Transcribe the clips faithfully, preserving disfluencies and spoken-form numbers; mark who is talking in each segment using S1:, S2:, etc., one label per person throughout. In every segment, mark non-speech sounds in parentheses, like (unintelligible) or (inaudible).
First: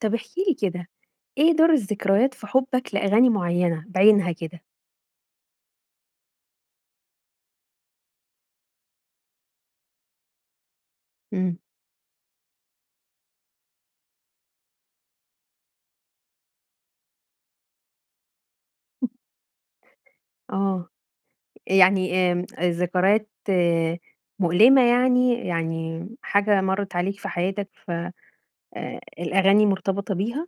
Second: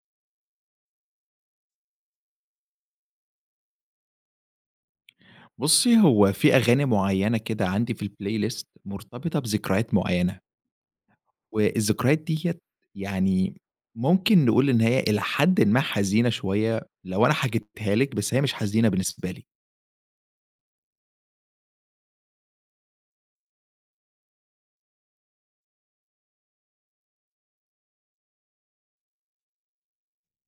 S1: طب احكِ لي كده، إيه دور الذكريات في حُبك لأغاني معيّنة بعينها كده؟
S2: بُصّي، هو في أغاني معيّنة كده عندي في الplaylist مرتبطة بذكريات معيّنة.
S1: إمم.
S2: والذكريات دِيَّة يعني ممكن نقول إن هي إلى حدٍ ما حزينة شويّة لو أنا حكيتها لِك، بس هي مش حزينة
S1: (laughs)
S2: بالنسبة لي.
S1: آه، يعني آمم، ذكريات مؤلِمة يعني. يعني حاجة مرّت عليك في حياتك، ف آآ الأغاني مرتبطة بيها؟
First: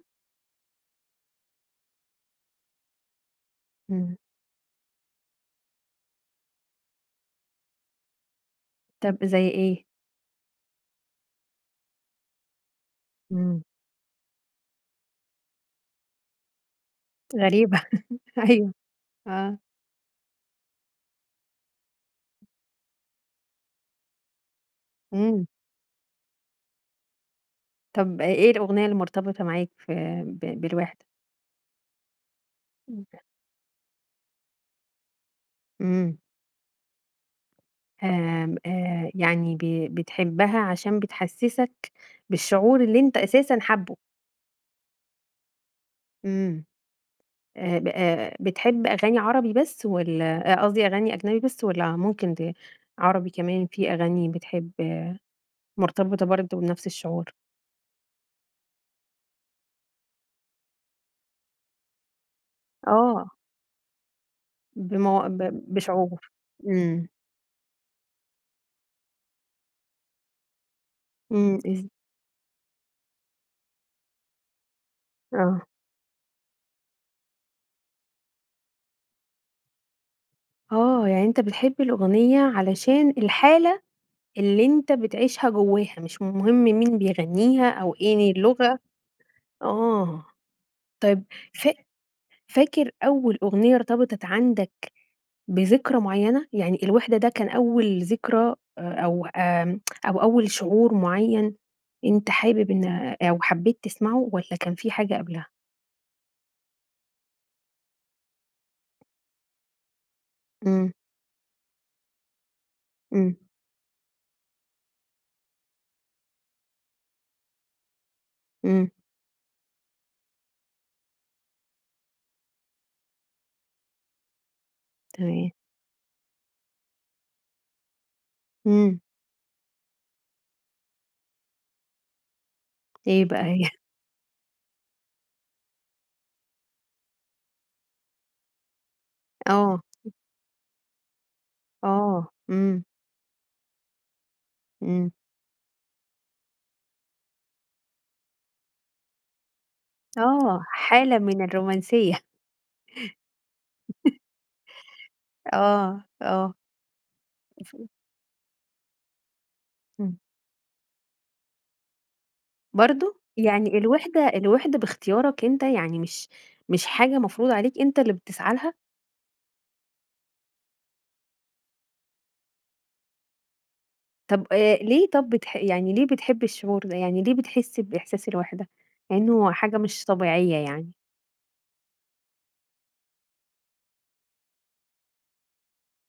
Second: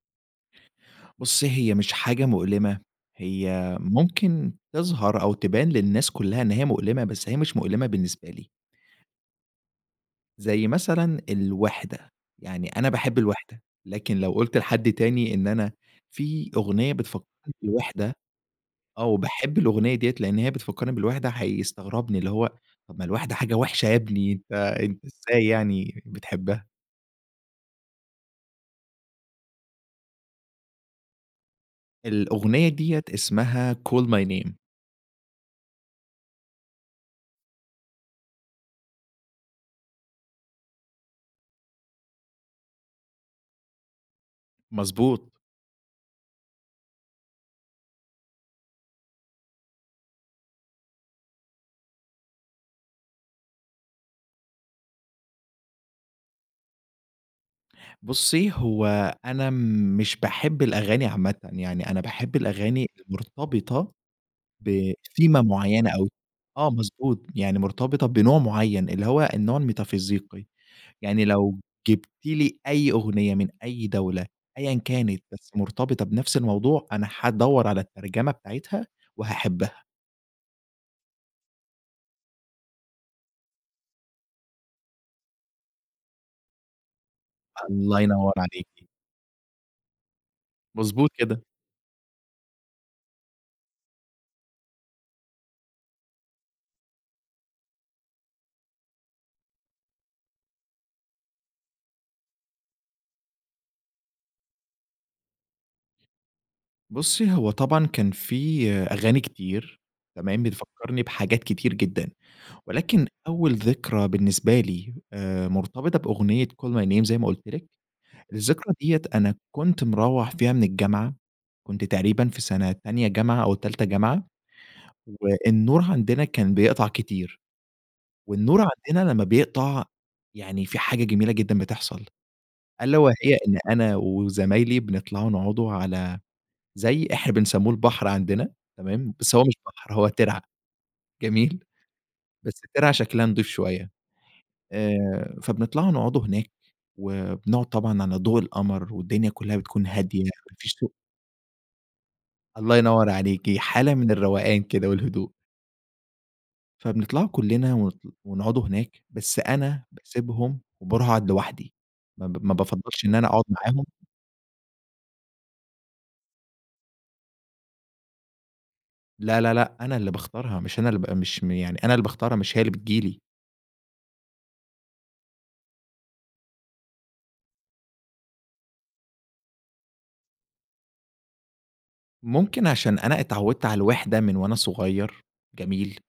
S2: بُصّي، هي مش حاجة مؤلِمة، هي
S1: إمم.
S2: ممكن تظهر أو تبان للناس كُلّها إن هي مؤلِمة بس هي مش مؤلِمة بالنسبة لي.
S1: طَب زي إيه؟
S2: زي مثلًا الوِحدة. يعني أنا باحب الوِحدة،
S1: إمم.
S2: لكن لو قُلت لحد تاني إن أنا في أغنية بتفكّرني
S1: غريبة
S2: بالوِحدة،
S1: (laughs) أيوه
S2: آه
S1: آه.
S2: وباحب الأغنية دِيَّة لأن هي بتفكّرني بالوِحدة، هيستغربني. اللي هو، طَب ما الوِحدة حاجة وِحشة يا ابني، أنت أنت إزاي
S1: إمم.
S2: يعني بتحبها؟!
S1: طب أ إيه الأغنية المرتبطة معاك ف ب بالوحدة؟
S2: الأغنية دِيَّة
S1: (unintelligible)
S2: اسمها call my name.
S1: إمم. آمم، آآ، يعني ب بتحبها عشان بتحسسك بالشعور اللي أنت أساسًا حابه؟
S2: مضبوط.
S1: إمم، آآ، ب آآ، بتحب أغاني عربي بس والّا أ قصدي أغاني أجنبي بس والّا ممكن دى عربي كمان في أغاني بتحب مرتبطة برضو بنفس الشعور؟
S2: بُصي، هو أنا مش باحب الأغاني عامةً، يعني أنا باحب الأغاني
S1: آه.
S2: المرتبطة
S1: بم ب
S2: بثيمة معيّنة أو
S1: بشعور.
S2: آه،
S1: إمم.
S2: مضبوط، يعني مرتبطة بنوع معيّن اللي هو النوع الميتافيزيقي، يعني
S1: إمم.
S2: لو
S1: إز
S2: جبتِ لي أي أغنية من أي دولة أيًا كانت بس
S1: آه.
S2: مرتبطة بنفس الموضوع، أنا هادوّر على الترجمة بتاعتها وهاحبها.
S1: آه، يعني أنت بتحب الأغنية علشان الحالة اللي أنت بتعيشها جوّاها، مش مهم مين بيغنيها أو
S2: الله
S1: إيه
S2: ينور
S1: اللغة.
S2: عليكِ.
S1: آه،
S2: مضبوط
S1: طيّب
S2: كده.
S1: فا فاكر أوّل أغنية ارتبطت عندك بذكرى معيّنة؟ يعني الوحدة ده كان أوّل ذكرى أ أو آمم، (tsk) أو أوّل شعور معيّن أنت حابب إن أو حبّيت تسمعه والّا كان في حاجة قبلها؟
S2: بُصّي، هو طبعًا كان في أغاني كتير تمام؟
S1: إمم.
S2: بتفكرني بحاجات كتير جدًا، ولكن
S1: إمم.
S2: أوّل ذكرى بالنسبة لي آآ، مرتبطة بأغنية call my name زي ما قلت لِك الذكرى
S1: إمم.
S2: دِيَّة أنا كنت مروح فيها من الجامعة، كنت تقريبًا في سنة تانية جامعة أو تالتة جامعة،
S1: تمام.
S2: والنور عندنا كان بيقطع كتير. والنور
S1: إمم.
S2: عندنا لمّا بيقطع يعني في حاجة جميلة جدًا بتحصل، ألا وهي
S1: إيه بقى
S2: إن
S1: هي؟ (chuckles)
S2: أنا وزمايلي بنطلع نقعد على زي إحنا بنسميه البحر عندنا تمام؟ بس هو مش
S1: آه.
S2: بحر هو ترعة جميل؟
S1: آه،
S2: بس
S1: إمم.
S2: ترعة شكلها نضيف شويّة.
S1: إمم.
S2: آآ، فبنطلع نقعد هناك وبنقعد طبعًا على ضوء القمر، والدنيا كلّها بتكون هادية ما
S1: آه،
S2: فيش (unintelligible)
S1: حالة من الرومانسية.
S2: الله ينور عليكِ، حالة من
S1: (chuckles)
S2: الروقان كده والهدوء.
S1: آه، آه.
S2: فبنطلع كلنا
S1: مفهوم.
S2: و ونقعد هناك بس أنا
S1: إمم.
S2: باسيبهم وباروح اقعد لوحدي، ما ب ما بافضلش إن
S1: برضو!
S2: أنا أقعد
S1: يعني
S2: معاهم
S1: الوحدة الوحدة باختيارك أنت، يعني مش مش حاجة مفروضة عليك أنت اللي بتسعى لها؟
S2: لا، لا، لأ، أنا اللي باختارها مش أنا اللي ب مش مي يعني أنا اللي باختارها مش هي اللي بتيجي لي.
S1: طب آآ، ليه طب بتح يعني ليه بتحب الشعور ده، يعني ليه بتحس بإحساس الوحدة، لأنه حاجة مش طبيعية يعني؟
S2: ممكن عشان أنا اتعودت على الوِحدة من وأنا صغير جميل،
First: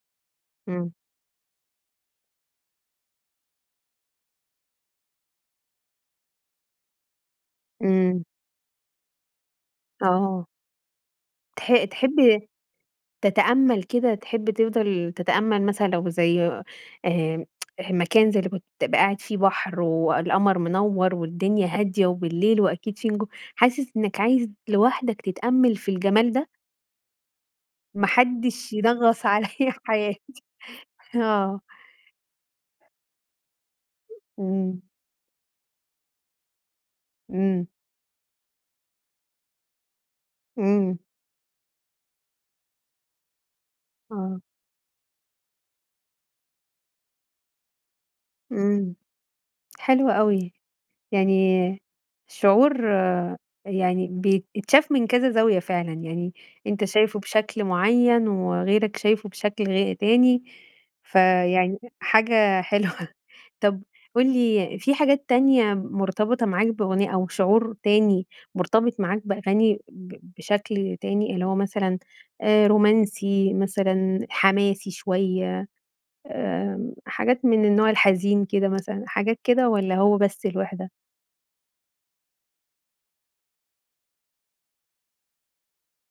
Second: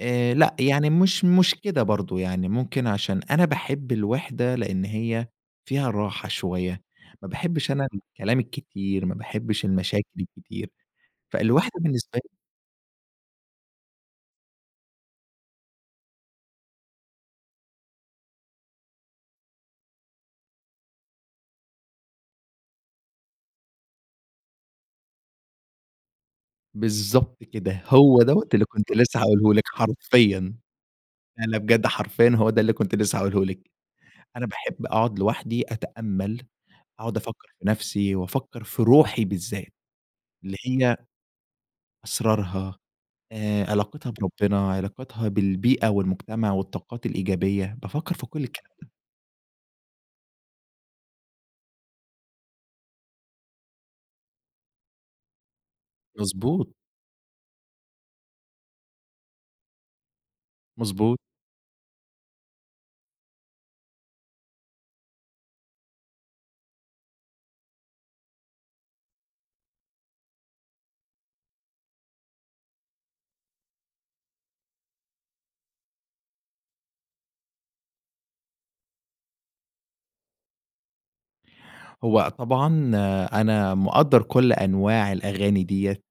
S2: آآ، لأ، يعني
S1: إمم.
S2: مش مش كده برضو، يعني ممكن عشان أنا باحب الوِحدة لأن هي فيها راحة شوية، ما باحبش أنا
S1: إمم.
S2: الكلام الكتير، ما باحبش المشاكل
S1: آه.
S2: الكتير، فالوِحدة
S1: تح
S2: بالنسبة لي
S1: تحب تتأمل كده، تحب تفضل تتأمل مثلًا لو زي آآ، (tsk) مكان زي اللي كنت تبقى قاعد في بحر والقمر منوّر والدنيا هادية وبالليل وأكيد في نِجو حاسس إنك عايز لوحدك تتأمل في الجمال ده؟
S2: بالضبط كده،
S1: ما
S2: هو دوّة اللي
S1: حدش
S2: كنت لسه
S1: ينغص عليَّ
S2: هاقوله لِك
S1: حياتي
S2: حرفيًا. لأ، لأ،
S1: آه.
S2: بجد حرفيًا هو ده اللي كنت لسه هاقولهُ لِك، أنا
S1: إمم.
S2: باحب أقعد لوحدي أتأمل، أقعد أفكر في
S1: إمم.
S2: نفسي وأفكر في روحي بالذات، اللي
S1: إمم.
S2: هي أسرارها آآ، علاقتها
S1: آه.
S2: بربّنا، علاقتها بالبيئة والمجتمع والطاقات الإيجابية، بافكر في كل الكلام ده.
S1: إمم، حلو أوي، يعني شعور يعني بيتشاف من كذا زاوية فعلًا يعني،
S2: مضبوط.
S1: أنت شايفه بشكل معيّن، وغيرك شايفه بشكل غي تاني
S2: مضبوط.
S1: فيعني حاجة حلوة طب قُل لي في حاجات تانية مرتبطة معاك بأغنية أو شعور تاني مرتبط معاك بأغاني ب بشكل تاني، اللي هو مثلًا آآ، رومانسي مثلًا حماسي شوية آآ، حاجات من النوع الحزين كده مثلًا حاجات كده والّا هو بس الوِحدة؟
S2: هو طبعًا أنا مقدر كل أنواع الأغاني ديّة،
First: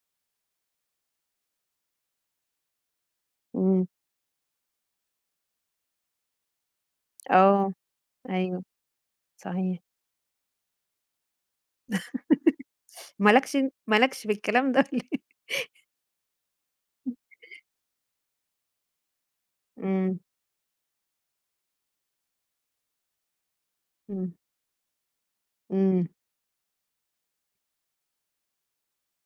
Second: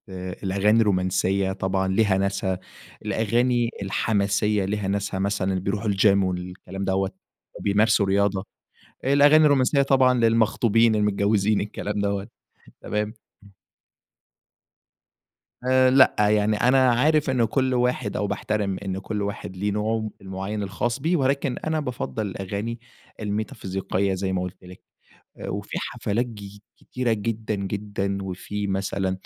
S2: الأغاني الرومانسيّة طبعًا ليها ناسها، الأغاني
S1: إمم.
S2: الحماسية ليها ناسها مثلًا بيروحوا الgym والكلام دوّة،
S1: آه،
S2: بيمارسوا رياضة.
S1: أيوه،
S2: الأغاني الرومانسيّة
S1: صحيح.
S2: طبعًا للمخطوبين المتجوزين الكلام دَوَّة تمام؟
S1: (laughs) ما لكش ما لكش بالكلام ده (laughs)
S2: آآ، لأ، يعني أنا عارف إنّه كل واحد أو باحترم إن كل واحد ليه نوعه
S1: إمم.
S2: المعيّن الخاص بيه، ولكن أنا بافضل الأغاني الميتافيزيقية زي
S1: إمم.
S2: ما قلت لِك. وفي
S1: إمم.
S2: حفلات ج كتيرة جدًا، جدًا، وفي مثلًا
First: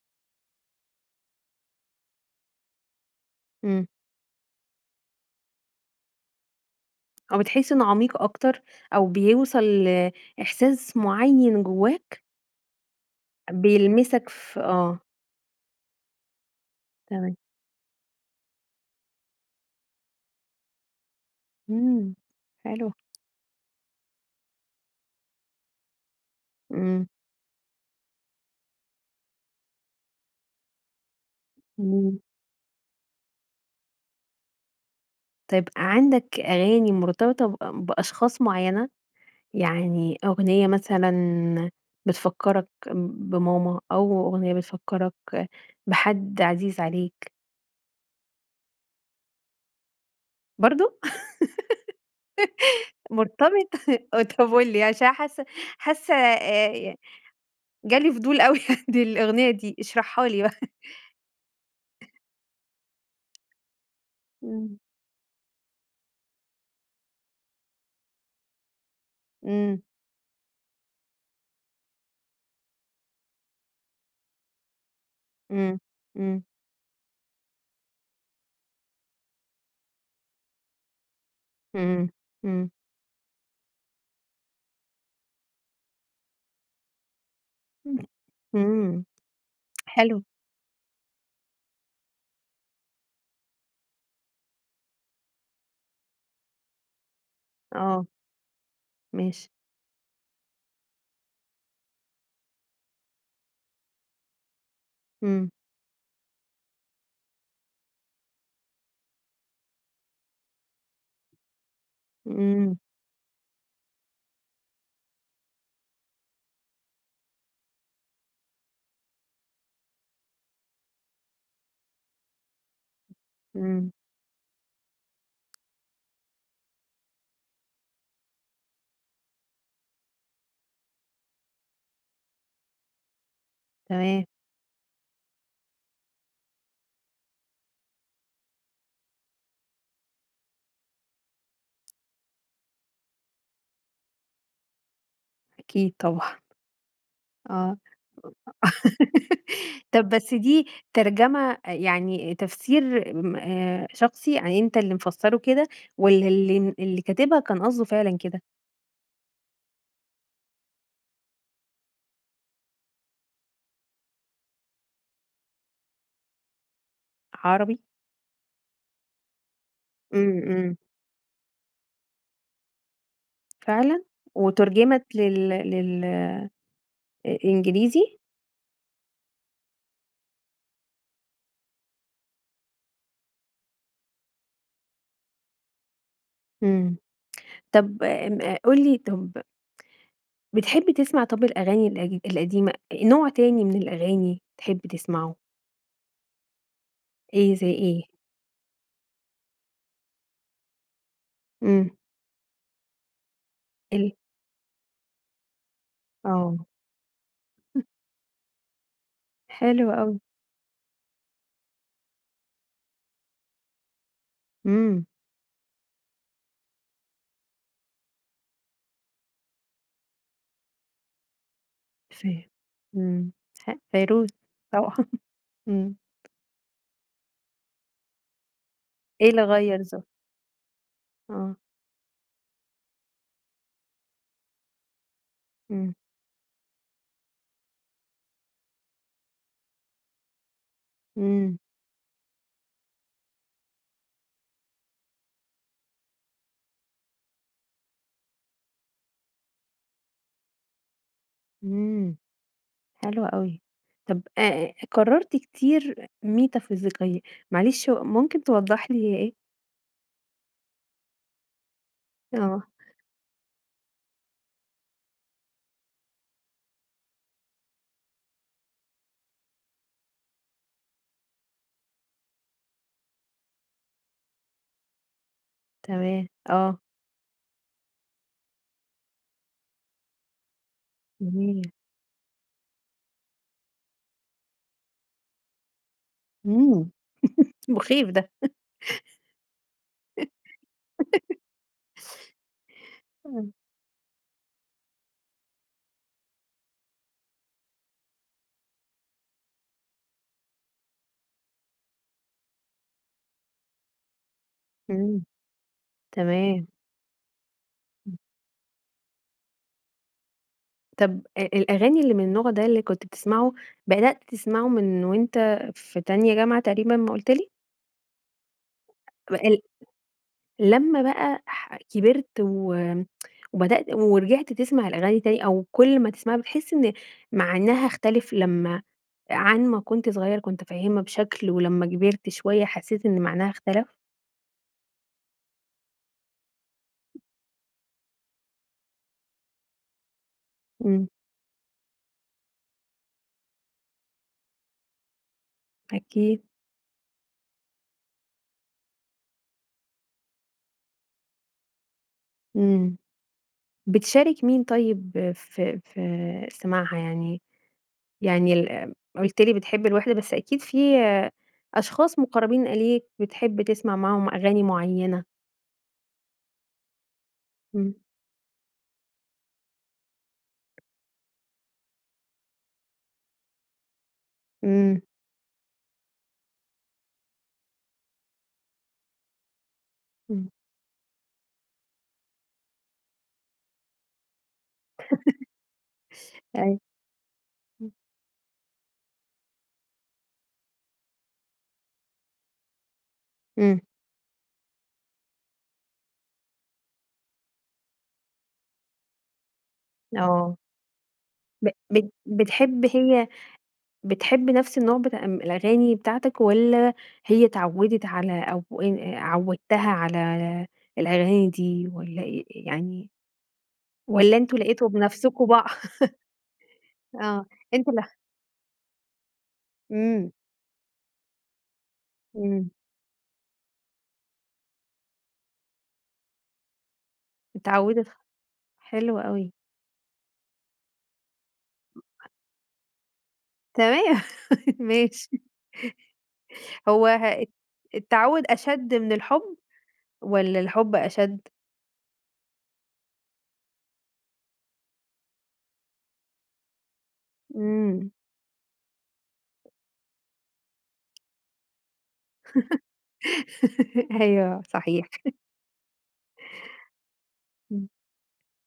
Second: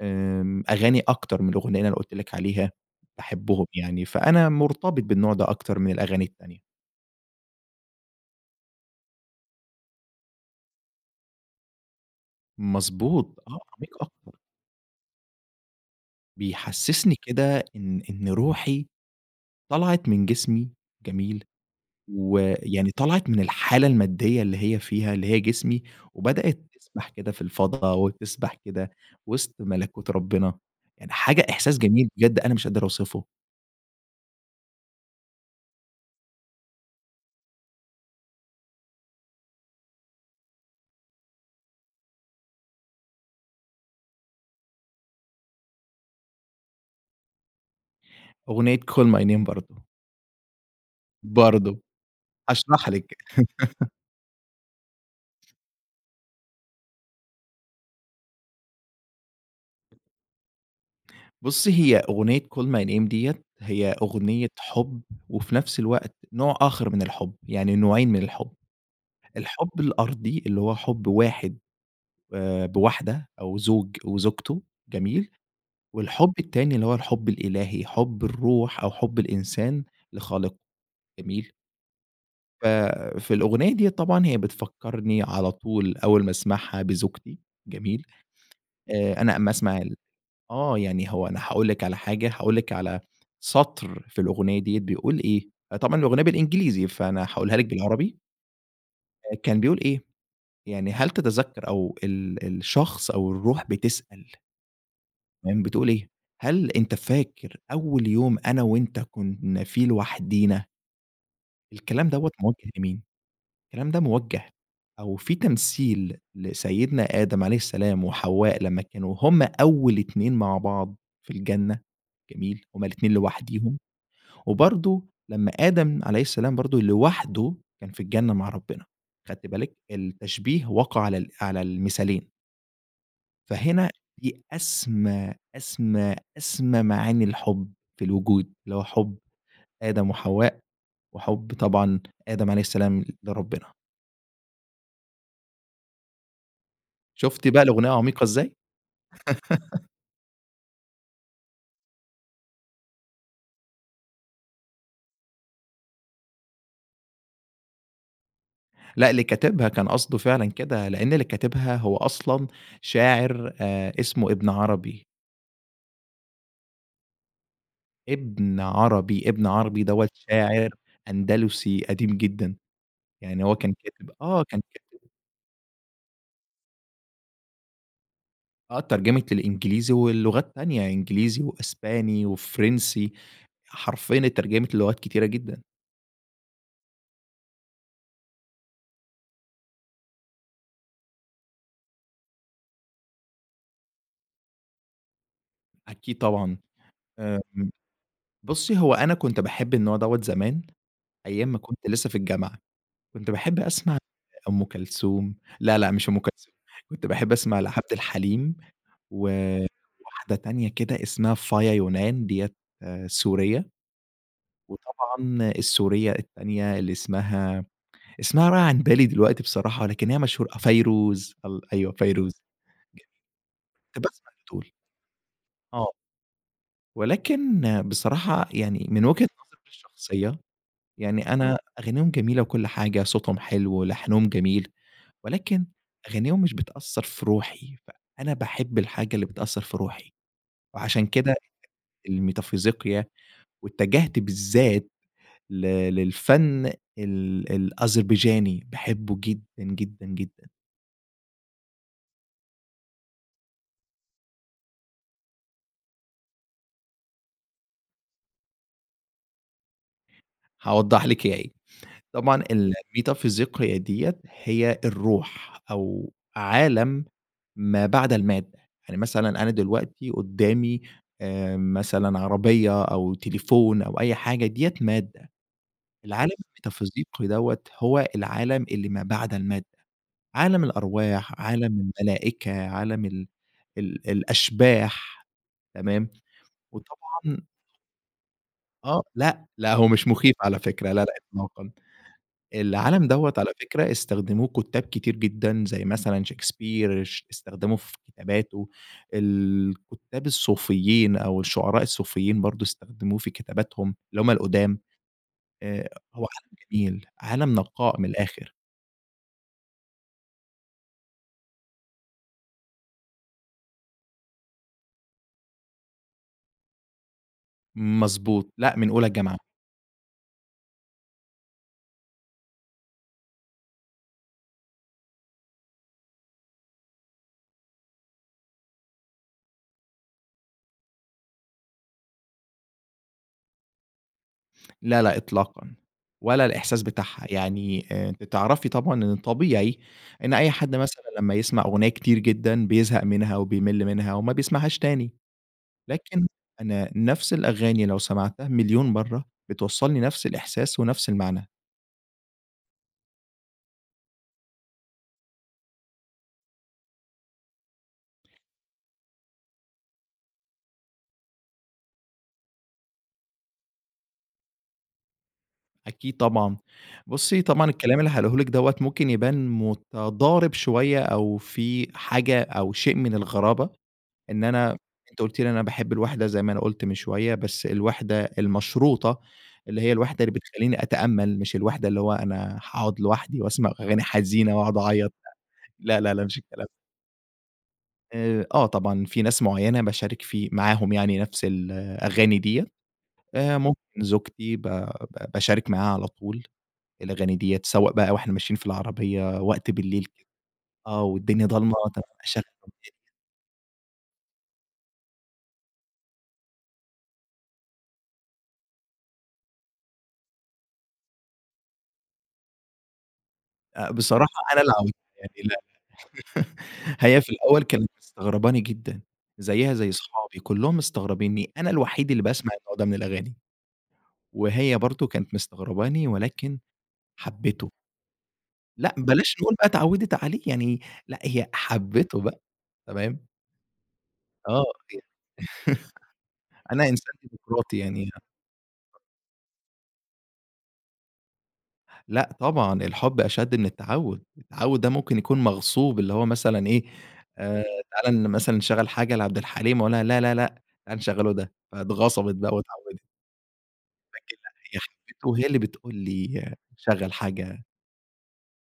S2: آمم، أغاني أكتر من الأغنية اللي أنا قلت لك عليها باحبهم
S1: إمم.
S2: يعني، فأنا مرتبط بالنوع ده أكتر من الأغاني التانية.
S1: أو بتحس إنّه عميق أكتر أو بيوصل ل إحساس معيّن جوّاك؟
S2: مضبوط، آه، عميق
S1: بيلمسك
S2: أكتر.
S1: ف آه.
S2: بيحسسني
S1: تمام.
S2: كده إن إن روحي طلعت من جسمي جميل؟
S1: إمم.
S2: ويعني
S1: حلوة.
S2: طلعت من الحالة المادية اللي هي فيها، اللي هي جسمي، وبدأت
S1: إمم.
S2: تسبح كده في الفضا وتسبح كده وسط ملكوت ربنا. يعني حاجة إحساس جميل
S1: إمم.
S2: بجد أنا مش أقدر أوصفه.
S1: طيب عندك أغاني مرتبطة ب بأشخاص معيّنة؟ يعني أغنية مثلًا بتفكرك بماما أو أغنية بتفكرك بحد عزيز عليك؟
S2: أغنية Call my name برضو.
S1: برضو؟
S2: برضو، هأشرح
S1: (laughs)
S2: لِك.
S1: مرتبط؟
S2: (laughs)
S1: طب قُل لي عشان أنا حاسّة حاسّة آآ، جالي فضول أوي دى الأغنية دي اشرحها لي بقى.
S2: بصي هي
S1: (chuckles)
S2: أغنية Call my name دِيَّة هي أغنية
S1: إمم.
S2: حب، وفي نفس الوقت نوع آخر من الحب يعني نوعين من الحب، الحب
S1: إمم.
S2: الأرضي اللي هو حب واحد آآ، بواحدة أو زوج وزوجته جميل؟
S1: إمم.
S2: والحب
S1: إمم.
S2: التاني اللي هو الحب الإلهي، حب الروح أو حب الإنسان لخالقه جميل؟
S1: إمم.
S2: ف
S1: إمم.
S2: في الأغنية ديّة طبعًا هي بتفكرني على طول أوّل ما أسمعها بزوجتي،
S1: إمم.
S2: جميل؟
S1: إمم.
S2: آآ، أنا أما أسمع ال
S1: حلو.
S2: آه، يعني هو أنا هاقول لِك على حاجة، هاقول لِك على سطر في الأغنية دي بيقول إيه، طبعًا الأغنية بالإنجليزي فأنا هاقولها لِك
S1: آه.
S2: بالعربي.
S1: ماشي.
S2: كان بيقول إيه؟ يعني هل تتذكر؟ أو ال الشخص أو الروح بتسأل. (unintelligible)
S1: إمم.
S2: بتقول إيه؟ هل أنت فاكر أوّل يوم أنا وأنت كنّا فيه لوحدينا. الكلام دوَّة موجه
S1: إمم.
S2: لمين؟ الكلام ده موجه أو في تمثيل لسيدنا آدم عليه السلام وحواء لمّا كانوا هم أوّل اتنين مع بعض في الجنة جميل؟ همّ الاتنين لوحديهم،
S1: إمم.
S2: وبرضو لمّا آدم عليه السلام برضو لوحده كان في الجنة مع ربنا. خدتِ بالك التشبيه وقع على على المثالين. فهنا
S1: تمام.
S2: دي أسمى، أسمى، أسمى، معاني الحب في الوجود اللي هو حب آدم وحواء، وحب طبعًا آدم عليه السلام لربنا.
S1: أكيد طبعًا.
S2: شُفتِ بقى
S1: آه.
S2: الأغنية عميقة إزاي؟
S1: (laughs)
S2: (laughs)
S1: طب بس دي ترجمة آآ يعني تفسير م آآ، شخصي يعني أنت اللي مفسره كده؟ والّا اللي اللي كاتبها كان قصده فعلًا كده؟
S2: لأ اللي كاتبها كان قصده فعلًا كده، لأن اللي كاتبها هو أصلًا شاعر آآ اسمه ابن عربي.
S1: عربي؟
S2: ابن عربي، ابن عربي دوة
S1: إمم.
S2: شاعر
S1: إمم.
S2: أندلسي قديم جدًا، يعني هو كان
S1: فعلًا!
S2: كاتب آه، كان
S1: وتُرجِمت
S2: كاتب
S1: لل لل إنجليزي؟
S2: آه، اترجمت للإنجليزي وللغات تانية إنجليزي وأسباني وفرنسي، حرفيًا اترجمت للغات كتيرة جدًا.
S1: إمم. طب م قُل لي طب بتحب تسمع طب الأغاني القد القديمة، نوع تاني من الأغاني تحب تسمعه؟
S2: أكيد طبعًا،
S1: إيه، زي
S2: آمم،
S1: إيه؟
S2: بصي هو أنا كنت باحب النوع دوة زمان أيام ما كنت
S1: إمم.
S2: لسه في الجامعة، كنت باحب أسمع
S1: ال
S2: أم كلثوم لا، لأ، مش أم كلثوم،
S1: آه.
S2: كنت باحب أسمع
S1: (chuckles)
S2: لعبد الحليم و
S1: حلو أوي.
S2: واحدة تانية كده إسمها فايا يونان دية سورية.
S1: إمم.
S2: وطبعًا السورية التانية اللي اسمها اسمها رايح عن بالي دلوقتي بصراحة لكن هي مشهورة فيروز، ال أيوه
S1: فه
S2: فيروز.
S1: ام ه
S2: كنت باسمع
S1: فيروز
S2: لدول.
S1: طبعًا (laughs)
S2: آه.
S1: إمم.
S2: ولكن بصراحة يعني من وجهة
S1: إيه اللي
S2: نظري
S1: غير ذوقك؟
S2: الشخصية، يعني
S1: آه.
S2: أنا أغانيهم جميلة وكل حاجة، صوتهم حلو ولحنهم جميل، ولكن
S1: إمم.
S2: أغانيهم مش بتأثر في روحي، فأنا باحب الحاجة اللي بتأثر في روحي، وعشان كده
S1: إمم.
S2: الميتافيزيقيا، واتجهت بالذات ل للفن ال الأذربيجاني باحبه جدًا، جدًا، جدًا.
S1: آمم. حلو أوي، طب آآ، كررت كتير ميتافيزيقية، معلش ممكن توضح لي هي إيه؟
S2: هاوضح لِك هي إيه. طبعًا
S1: آه.
S2: الميتافيزيقية دِيَّة هي الروح أو عالم ما بعد المادة. يعني مثلًا أنا دلوقتي قدّامي آآ، مثلًا عربيّة أو تليفون أو أي حاجة دِيَّة مادة،
S1: تمام،
S2: العالم
S1: آه.
S2: الميتافيزيقي دَوَّة هو العالم اللي ما بعد المادة. عالم الأرواح
S1: (unintelligible)
S2: عالم الملائكة عالم ال ال الأشباح تمام؟
S1: إمم،
S2: وطبعًا
S1: (laughs) مخيف ده.
S2: آه، لأ، لا، هو مش مخيف على فكرة لا، لا،
S1: (laughs)
S2: إطلاقًا. العالم دَوَّة
S1: آه.
S2: على فكرة استخدموه كتاب كتير جدًا زي مثلًا شيكسبير اش استخدمه في كتاباته، الكتّاب الصوفيين أو الشعراء الصوفيين برضو استخدموه في كتاباتهم، اللي هم القدَام.
S1: إمم،
S2: آآ، هو عالم
S1: تمام.
S2: جميل، عالم نقاء من
S1: إمم.
S2: الآخر.
S1: طب آآ، الأغاني اللي من النوع ده اللي كنت بتسمعه، بدأت تسمعه من وأنت في تانية جامعة تقريبًا ما قلت لي؟
S2: مضبوط، لأ، من أولى جامعة.
S1: بال لمّا بقى ح كبرت و (tsk) وبدأت ورجعت تسمع الأغاني تاني أو كل ما تسمعها بتحس إن معناها اختلف لمّا عن ما كنت صغير كنت فاهمها بشكل ولما كبرت شوية حسيت إن معناها اختلف؟
S2: لا، لأ، إطلاقًا، ولا الإحساس بتاعها يعني آآ، بتعرفي طبعًا إن طبيعي إن أي حد مثلًا
S1: إمم.
S2: لما يسمع أغنية كتير جدًا بيزهق منها وبيمل منها وما بيسمعهاش تاني، لكن
S1: أكيد.
S2: أنا نفس الأغاني لو سمعتها مليون مرة بتوصلني نفس الإحساس ونفس المعنى.
S1: إمم، بتشارك مين طيب في في سماعها يعني؟ يعني ال قلت لي بتحب الوحدة بس أكيد في أشخاص مقربين إليك بتحب تسمع معاهم أغاني معينة.
S2: أكيد طبعًا، بصي طبعًا
S1: إمم.
S2: الكلام اللي هاقوله لِك دوّة ممكن يبان متضارب شوية أو في حاجة أو شيء من الغرابة، إن أنا
S1: إمم.
S2: أنتِ قلتِ لي أنا باحب الوِحدة زي ما أنا قلت من شوية، بس الوِحدة المشروطة، اللي هي الوِحدة اللي
S1: إمم.
S2: بتخليني أتأمل، مش الوِحدة اللي هو أنا هاقعد لوحدي وأسمع أغاني حزينة واقعد أعيط، لا، لا، لا، ما فيش
S1: (laughs)
S2: الكلام ده.
S1: أيوه. إمم.
S2: آآ، آه، طبعًا في ناس معينة باشارك في معاهم يعني نفس الأغاني ديّة آآ،
S1: إمم.
S2: ممكن زوجتي ب ب باشارك معاها على طول الأغاني ديّة، سواء بقى وإحنا ماشيين في العربية وقت بالليل (unintelligible)
S1: آه.
S2: آه، والدنيا
S1: ب
S2: ضلمة
S1: بت بتحب
S2: (unintelligible)
S1: هي بتحب نفس النوع بتاع إم الأغاني بتاعتك والّا هي اتعودت على أو إ عودتها على الأغاني دي والّا إ يعني،
S2: آآ، بصراحة
S1: والّا أنتم
S2: أنا
S1: لقيتوا
S2: (unintelligible)
S1: بنفسكم
S2: (chuckles)
S1: (unintelligible)
S2: هي
S1: (chuckles)
S2: في
S1: آه،
S2: الأول
S1: أنت
S2: كانت
S1: ال
S2: مستغرباني جدًا، زيها زي
S1: إمم.
S2: أصحابي كلهم مستغربينّي، أنا الوحيد اللي باسمع
S1: إمم.
S2: النوع ده من الأغاني. وهي برضو كانت مستغرباني ولكن حبته.
S1: اتعودت خ
S2: لا
S1: حلو
S2: بلاش
S1: أوي.
S2: نقول بقى اتعودت عليه، يعني لا، هي حبته بقى، تمام.
S1: تمام
S2: آه،
S1: (laughs)
S2: أكيد،
S1: ماشي.
S2: (chuckles)
S1: (laughs)
S2: أنا
S1: هو
S2: إنسان
S1: ها
S2: ديموقراطي يعني
S1: التعود أشد من الحب، والّا الحب أشد؟
S2: لا، طبعًا، الحب أشد من التعود، التعود ده ممكن يكون مغصوب، اللي هو مثلًا إيه آآ،
S1: إمم.
S2: تعالى مثلًا نشغل حاجة لعبد الحليم وأقول لها لا، لا، لا، تعالي نشغلوا ده فاتغصبت بقى واتعودت.
S1: (laughs)
S2: أكيد لأ،
S1: أيوه
S2: هي اللي
S1: صحيح.
S2: حبته
S1: (laughs)
S2: وهي اللي بتقول لي شغل حاجة
S1: إمم.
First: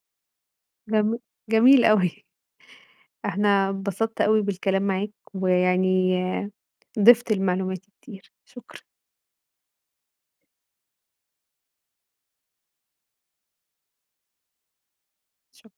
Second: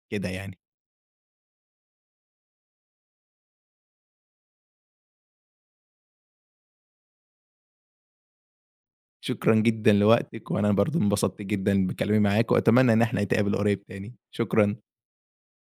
S2: كده يعني.
S1: جم جميل أوي. (chuckles) إحنا انبسطت أوي بالكلام معاك، ويعني آآ، ضفت لمعلوماتي كتير شكرًا.
S2: شكرًا جدًا لوقتك، وأنا برضو انبسطت جدًا بكلامي معاكِ، وأتمنى إن إحنا نتقابل قريب تاني، شكرًا.
S1: شكرًا.